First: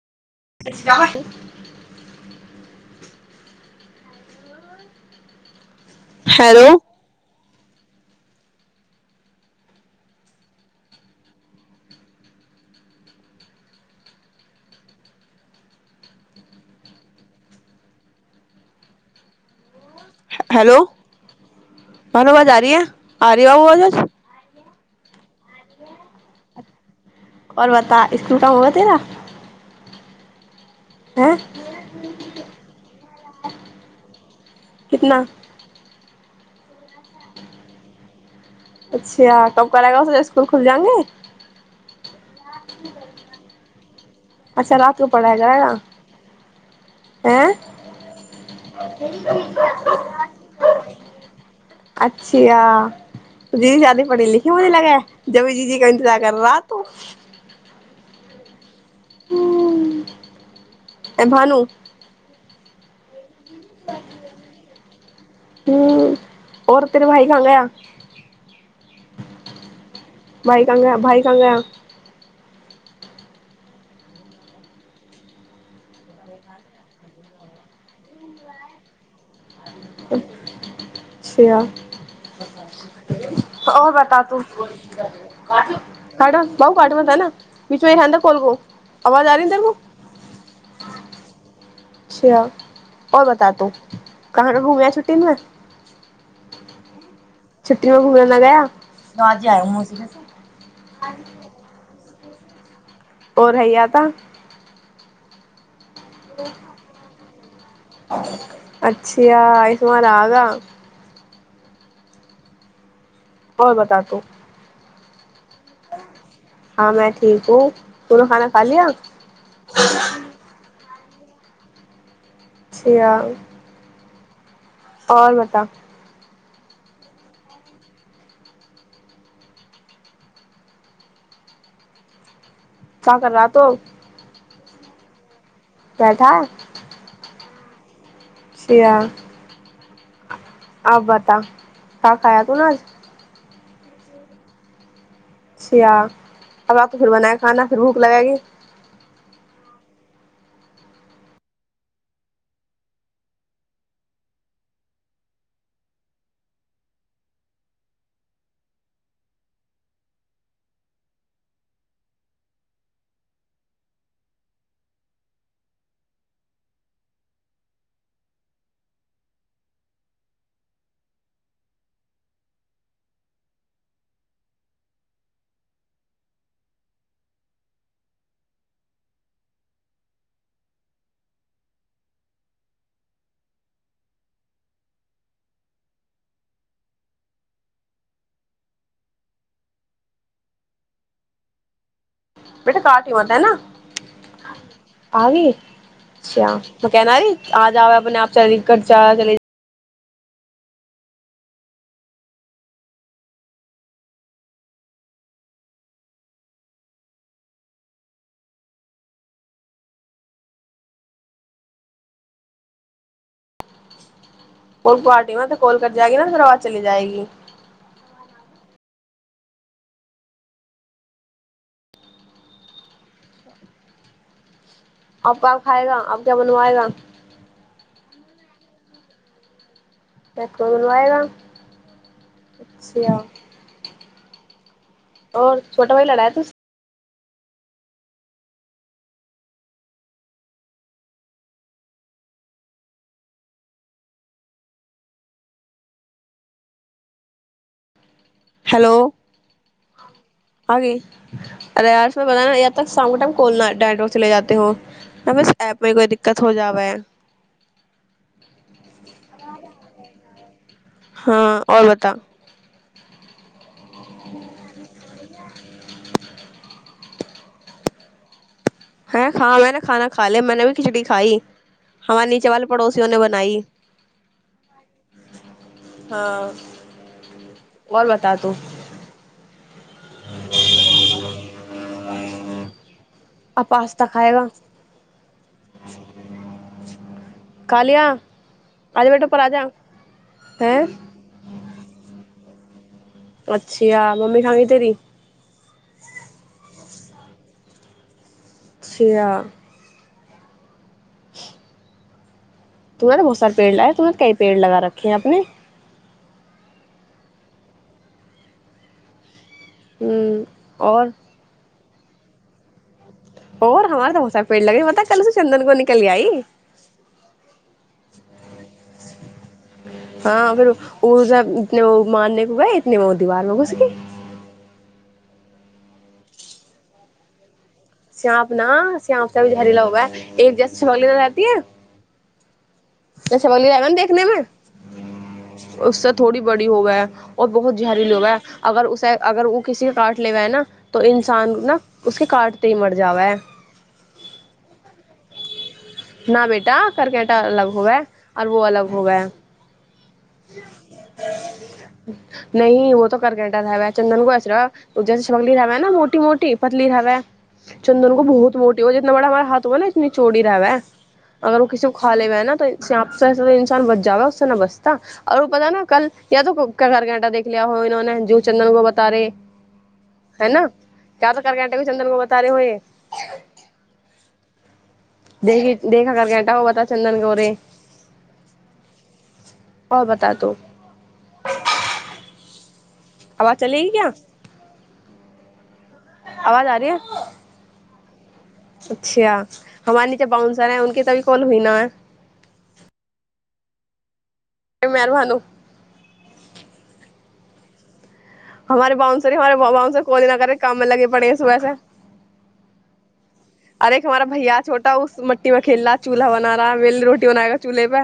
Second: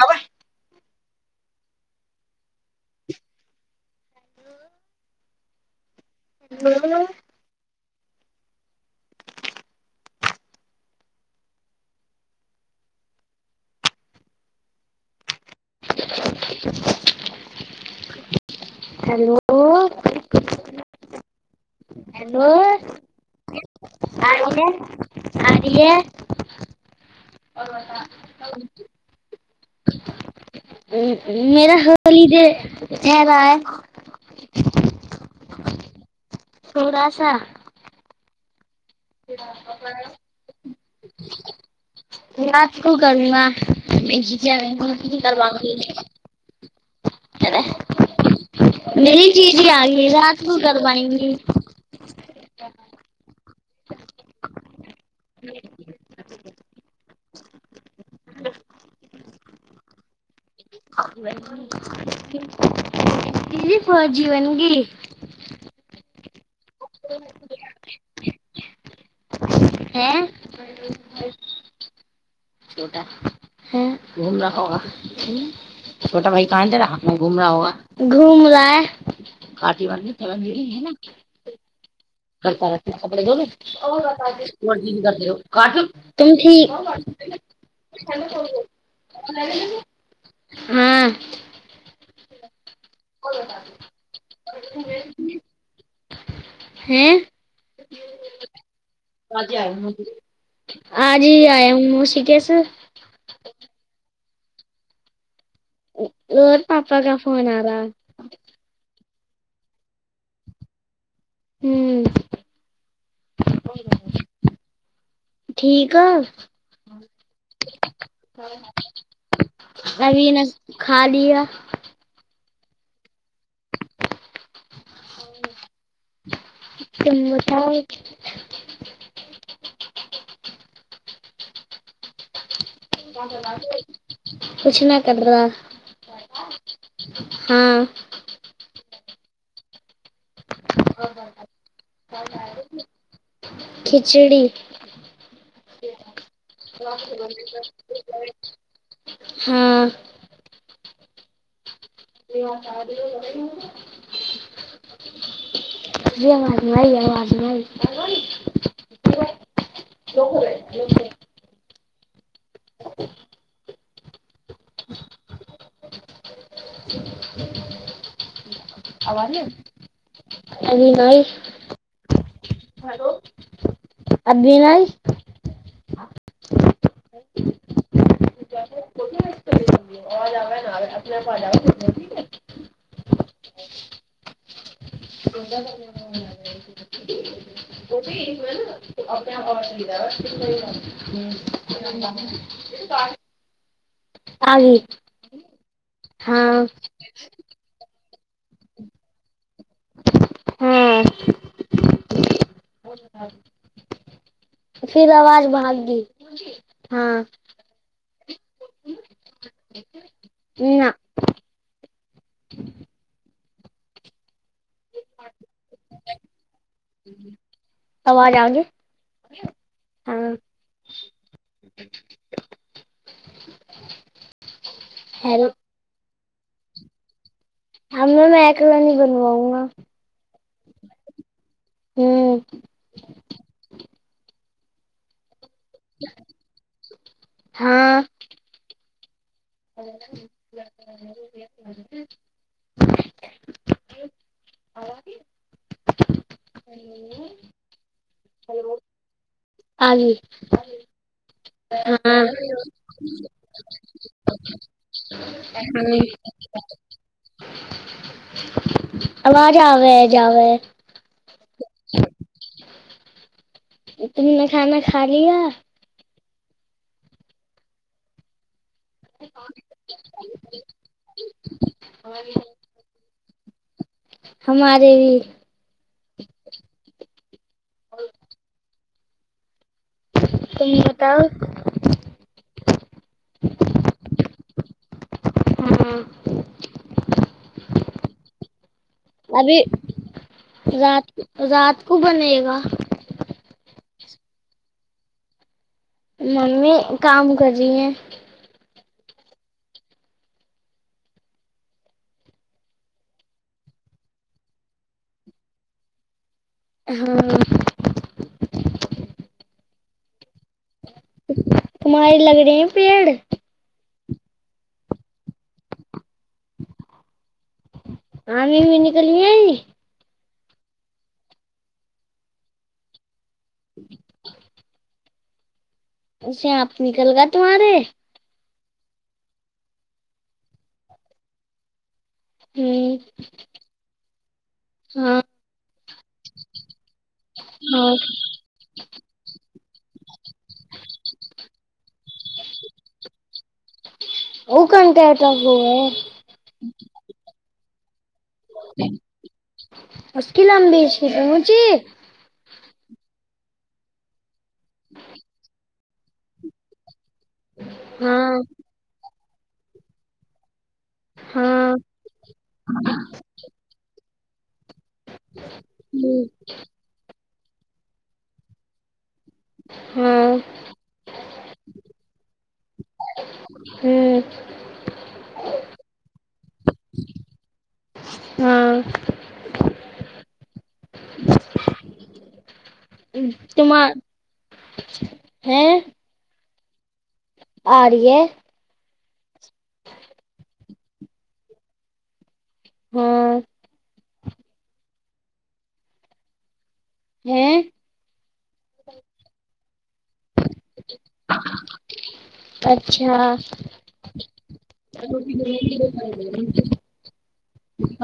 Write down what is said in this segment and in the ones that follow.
हब। [unintelligible] ह। Hello. Hello. भनो बाज री है आ री ब [unintelligible] [unintelligible] आिये आिये। आओर बता स्सकुल क हग तेरा [unintelligible] हैं [unintelligible] मेरा होली जे हेरा ह। कितना सराास। अच्छा कब करेगा उ स्सकुल खुल जाएंगे। नात श करमा। ी अच्छा रात को पढ़ाया करवाी कराएगा हैं मे चीजी आग रात को करवाएी जी शादी पढ़ी लिखी मुझे लगै। जबीजीजी क इन्जार कर रह ्तू। हू। [unintelligible] की को जीवन गी। आओर तेर भाय खा गाय। है बइकंग भाइ कगा। छ ह घूम रह होगा छोटा भइ कहान दे रह घूम रहा होगा घूम रहा है। कटी बार तली है। अच्छा करता रह कपे धोने और बता तू मर्ी करट त काटो ठ बाबू काट मत है ना बीच में ही रहने दे कॉल को आवाज आ रही है तेरे को ह। हँ। अचा। आओर बतातू कहाँ कहाँ घूमै छुट्टीमे। हँ। छुटी मे घूमै ल गया आ। केस। आर हैय तऽ। ओर पापा क फोन आार। अच्ा इसमान आ गा। ह्म। आओर बता तू। ठीकीक ह। हँ मै ठीक हू तूनोू खाना खा लिया। अभी न खा लिअ। छिय। आओर बता त। क्या प कर रहा ल। किुछ नहि कदवा। क ठा। हँ। आब बता क खाया तू नेज। खिचड़ी चछ या अब आको फेर बनाया खाना फेर भूख लगेगी। हँ। जे अवाज नहि आइ अवाज नहि आइ ह। अभ अभना अपना प ल ठै अपने बेटा काठी मात ह ने आ गई आछ हाँ त केना आजउै अपने चल कर जाा चल हँ फिर आवाज भाग गी हँ नहि। को पारटीमे तऽ कॉल कर जाएगी न फेर आवाज चली जाएगी। हँ। आबा खाएगा अब। क बनवएगा। हममे एककलानीी बनवाउंगा देख को कोन आएग। ह्म। औ छोटा भाइ लड़ा तू। हँ।। [unintelligible] हेलो। गई आगे अ हाँ आ ब य त सामगटाम कोलना ेडोर से ले जाते हो। हां बस ऐप हाँ में कोई दिक्कत हो जाबै अवाजबजै हँ आओर बता [unintelligible] [unintelligible] हमारे भी आओर बता तू तुम बताओ आ आास्ता खाएगा हाँ ख लिया आध बटेपर आ अभी जा ह। होगा। अच्छिा मम्मी खानी तेरी मम्मी काम कर रही है। छय तुम्हे ने बहुत सार पड़गए ह तुमह क पेड़ लगा रखे ह अपने [unintelligible] हूं [unintelligible] [unintelligible] [unintelligible] [unintelligible] [unintelligible] [unintelligible] [unintelligible] हम्म [unintelligible] हाँ हाँ [unintelligible] [unintelligible] [unintelligible] [unintelligible] [unintelligible] अलग हो गया [unintelligible] [unintelligible] [unintelligible] [unintelligible] हाँ [unintelligible] हाँ [unintelligible] [unintelligible] [unintelligible] हम्म [unintelligible] खेलिया हो इन्होने जू चन्द्रन को बताे। हाँ हना क्य तऽ कर कटे भी चन्दन गो बतारे होए हँ। देख देखा कर कटा ओ बता चन्दन गौरे हँ। [unintelligible] आवाज चलेगी क्या [unintelligible] [unintelligible] आ रऐ। अच्छा हमारी जे बाउन्सर है उके तऽभी कन हई नै। हँ। मेहरबान। हँ। हमारे बनस हारे बस कोइ दी न करे काम मे लगी पड़ी ह सुबह से। अच्छा अर एक हमारा भैया छोटाा उस मटी में खेलला चूलहा बना रहा रोटी बनाएगा चूल्हे पे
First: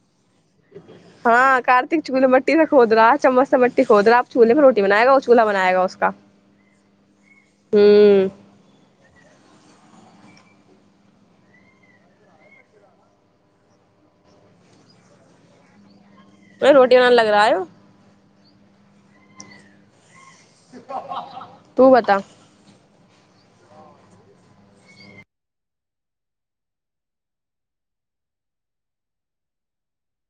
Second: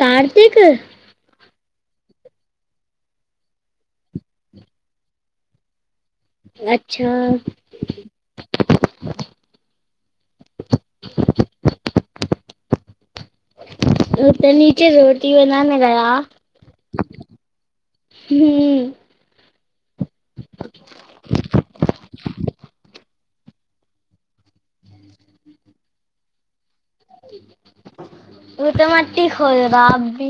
कार्तिक हँ कार एक चुल्े मटी खोद रहह चम्मच से मट खोद रह आ चूल्ह पर रोी बनाएग ओ चलह बनाएा उक। अच्छा। [unintelligible] ओ त नचे रोट नाम रहार नहि रोटी बन लग रहा य। हू। तू बता ओ तऽ मठ खो र आ भी।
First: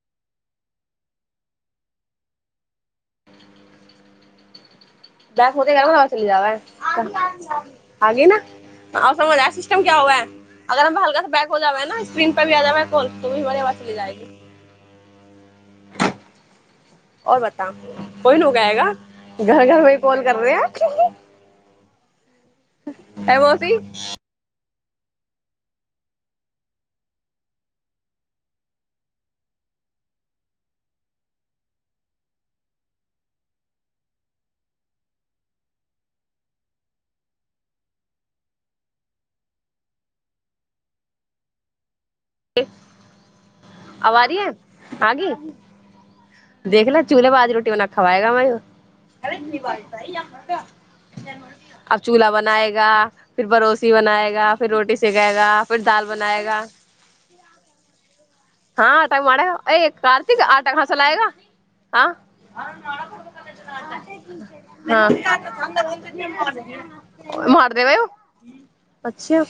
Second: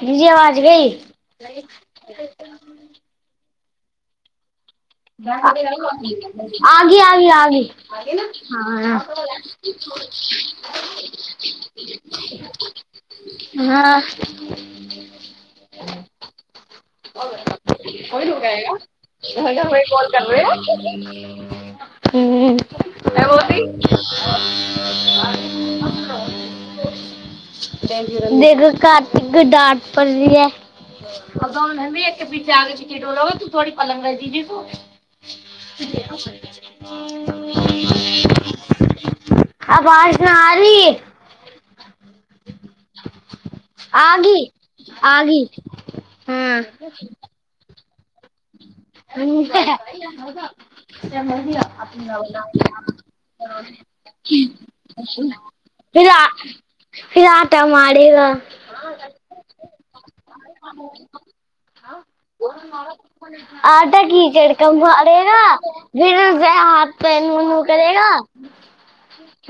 बिजी अवाज गी [unintelligible] बैक होते गरम चली जावा आगी है आी आ ह आगे ना और समझ आया सिस्टम क्या हुआ है अगर हम हल्का सा बैक हो जावे ना स्क्रीन पर भी आ जावे कॉल तो भी हमारी आवाज चली हँ। जाएगी और बता आर कोई लोग आएगा होएगा घर घर में कल कॉल कर रहे ह। ह वोसी। देखग घातिक गडट पर भए। एक के पीछे आगे च टोले तू थोड़ी पल् दी आवाज नहि आ री। आब आ री आगी है आगी हाँ देख ल चूल्हे पर आज रोटी बना खवायगा वाय फिर अब चूल्हा बनाएगा फिर बड़ोसी बनाएगा फिर रोटी सेखएगा फिर दाल आ बनाएगा। फिर आटा मारेगा हँ आटााक मारे अ कार्तिक आटा कहसा लएगा हँ आटा कीचड़ का मारेगा फिर उसे हाथ पैर मुंह मार देबेौ करेगा अछा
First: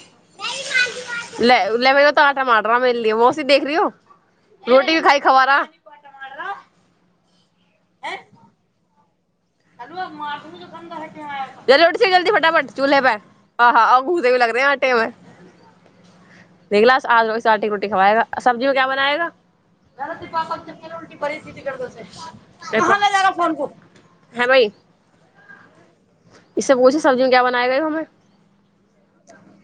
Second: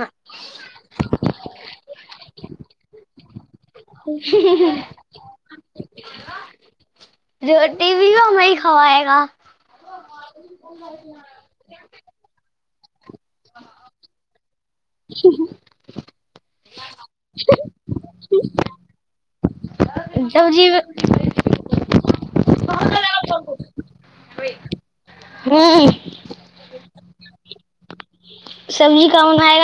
ल लेबै त भेलली ए। देख रहीौ रोटी भी खा खबारा। रोटी भी ओमेी खवएगा। ज उठ जल्दी फटाफट। जूलेबर। आ ह अङंगूे भ लग। वए। सब्जी ोट रोटी ख्जी बना हैं भइ इे हम्म पूछू सब्जियो क्य बनाए गा हमे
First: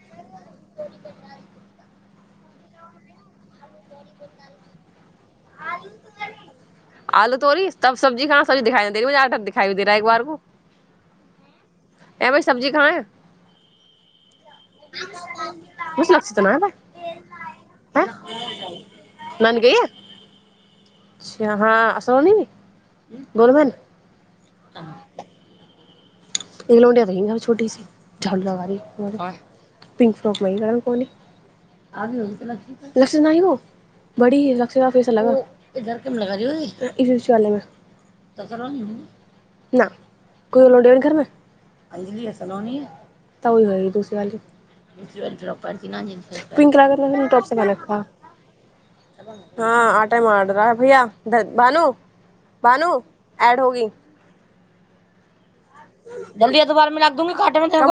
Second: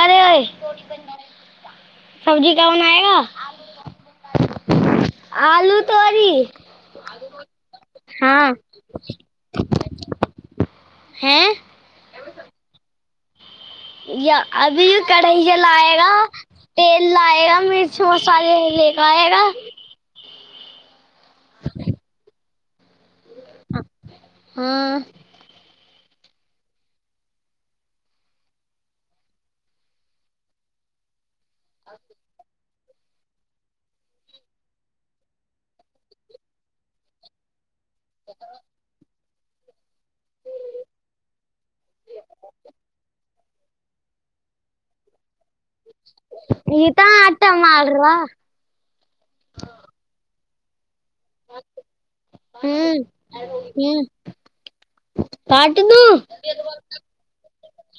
नहिइ। ब। सब्जी कन आयगा। आलू तोरीी तब सब्जी खाना हाँ सब्जी दिखाई नहि दे रह मु आट दिखाई भी दे रहै एक बार को हँ। एमे स सब्जी खा। या अभी कढ़ैय लाएगा मुझे लक्षित ना है भाई तेल लाएगा मिर्च हैं मसाले लेके आएगा। नंद गई है अच्छा हँ सोनी भी गोलमे ने। हँ। एक लडिया त छोटी सी झी पिंक फ्रॉक मे कर पी आबी होगी त ल की लक्स न व बड़ी लक्ष फे अलग सचालय तस रह। न को लोडब ने घरमे। ीी लसनोनी त ओी हो दू प लगरन इतना आटा मार ह रहा आ टाइम। भैया। बानू बानू हम्म ड होगी साट द त त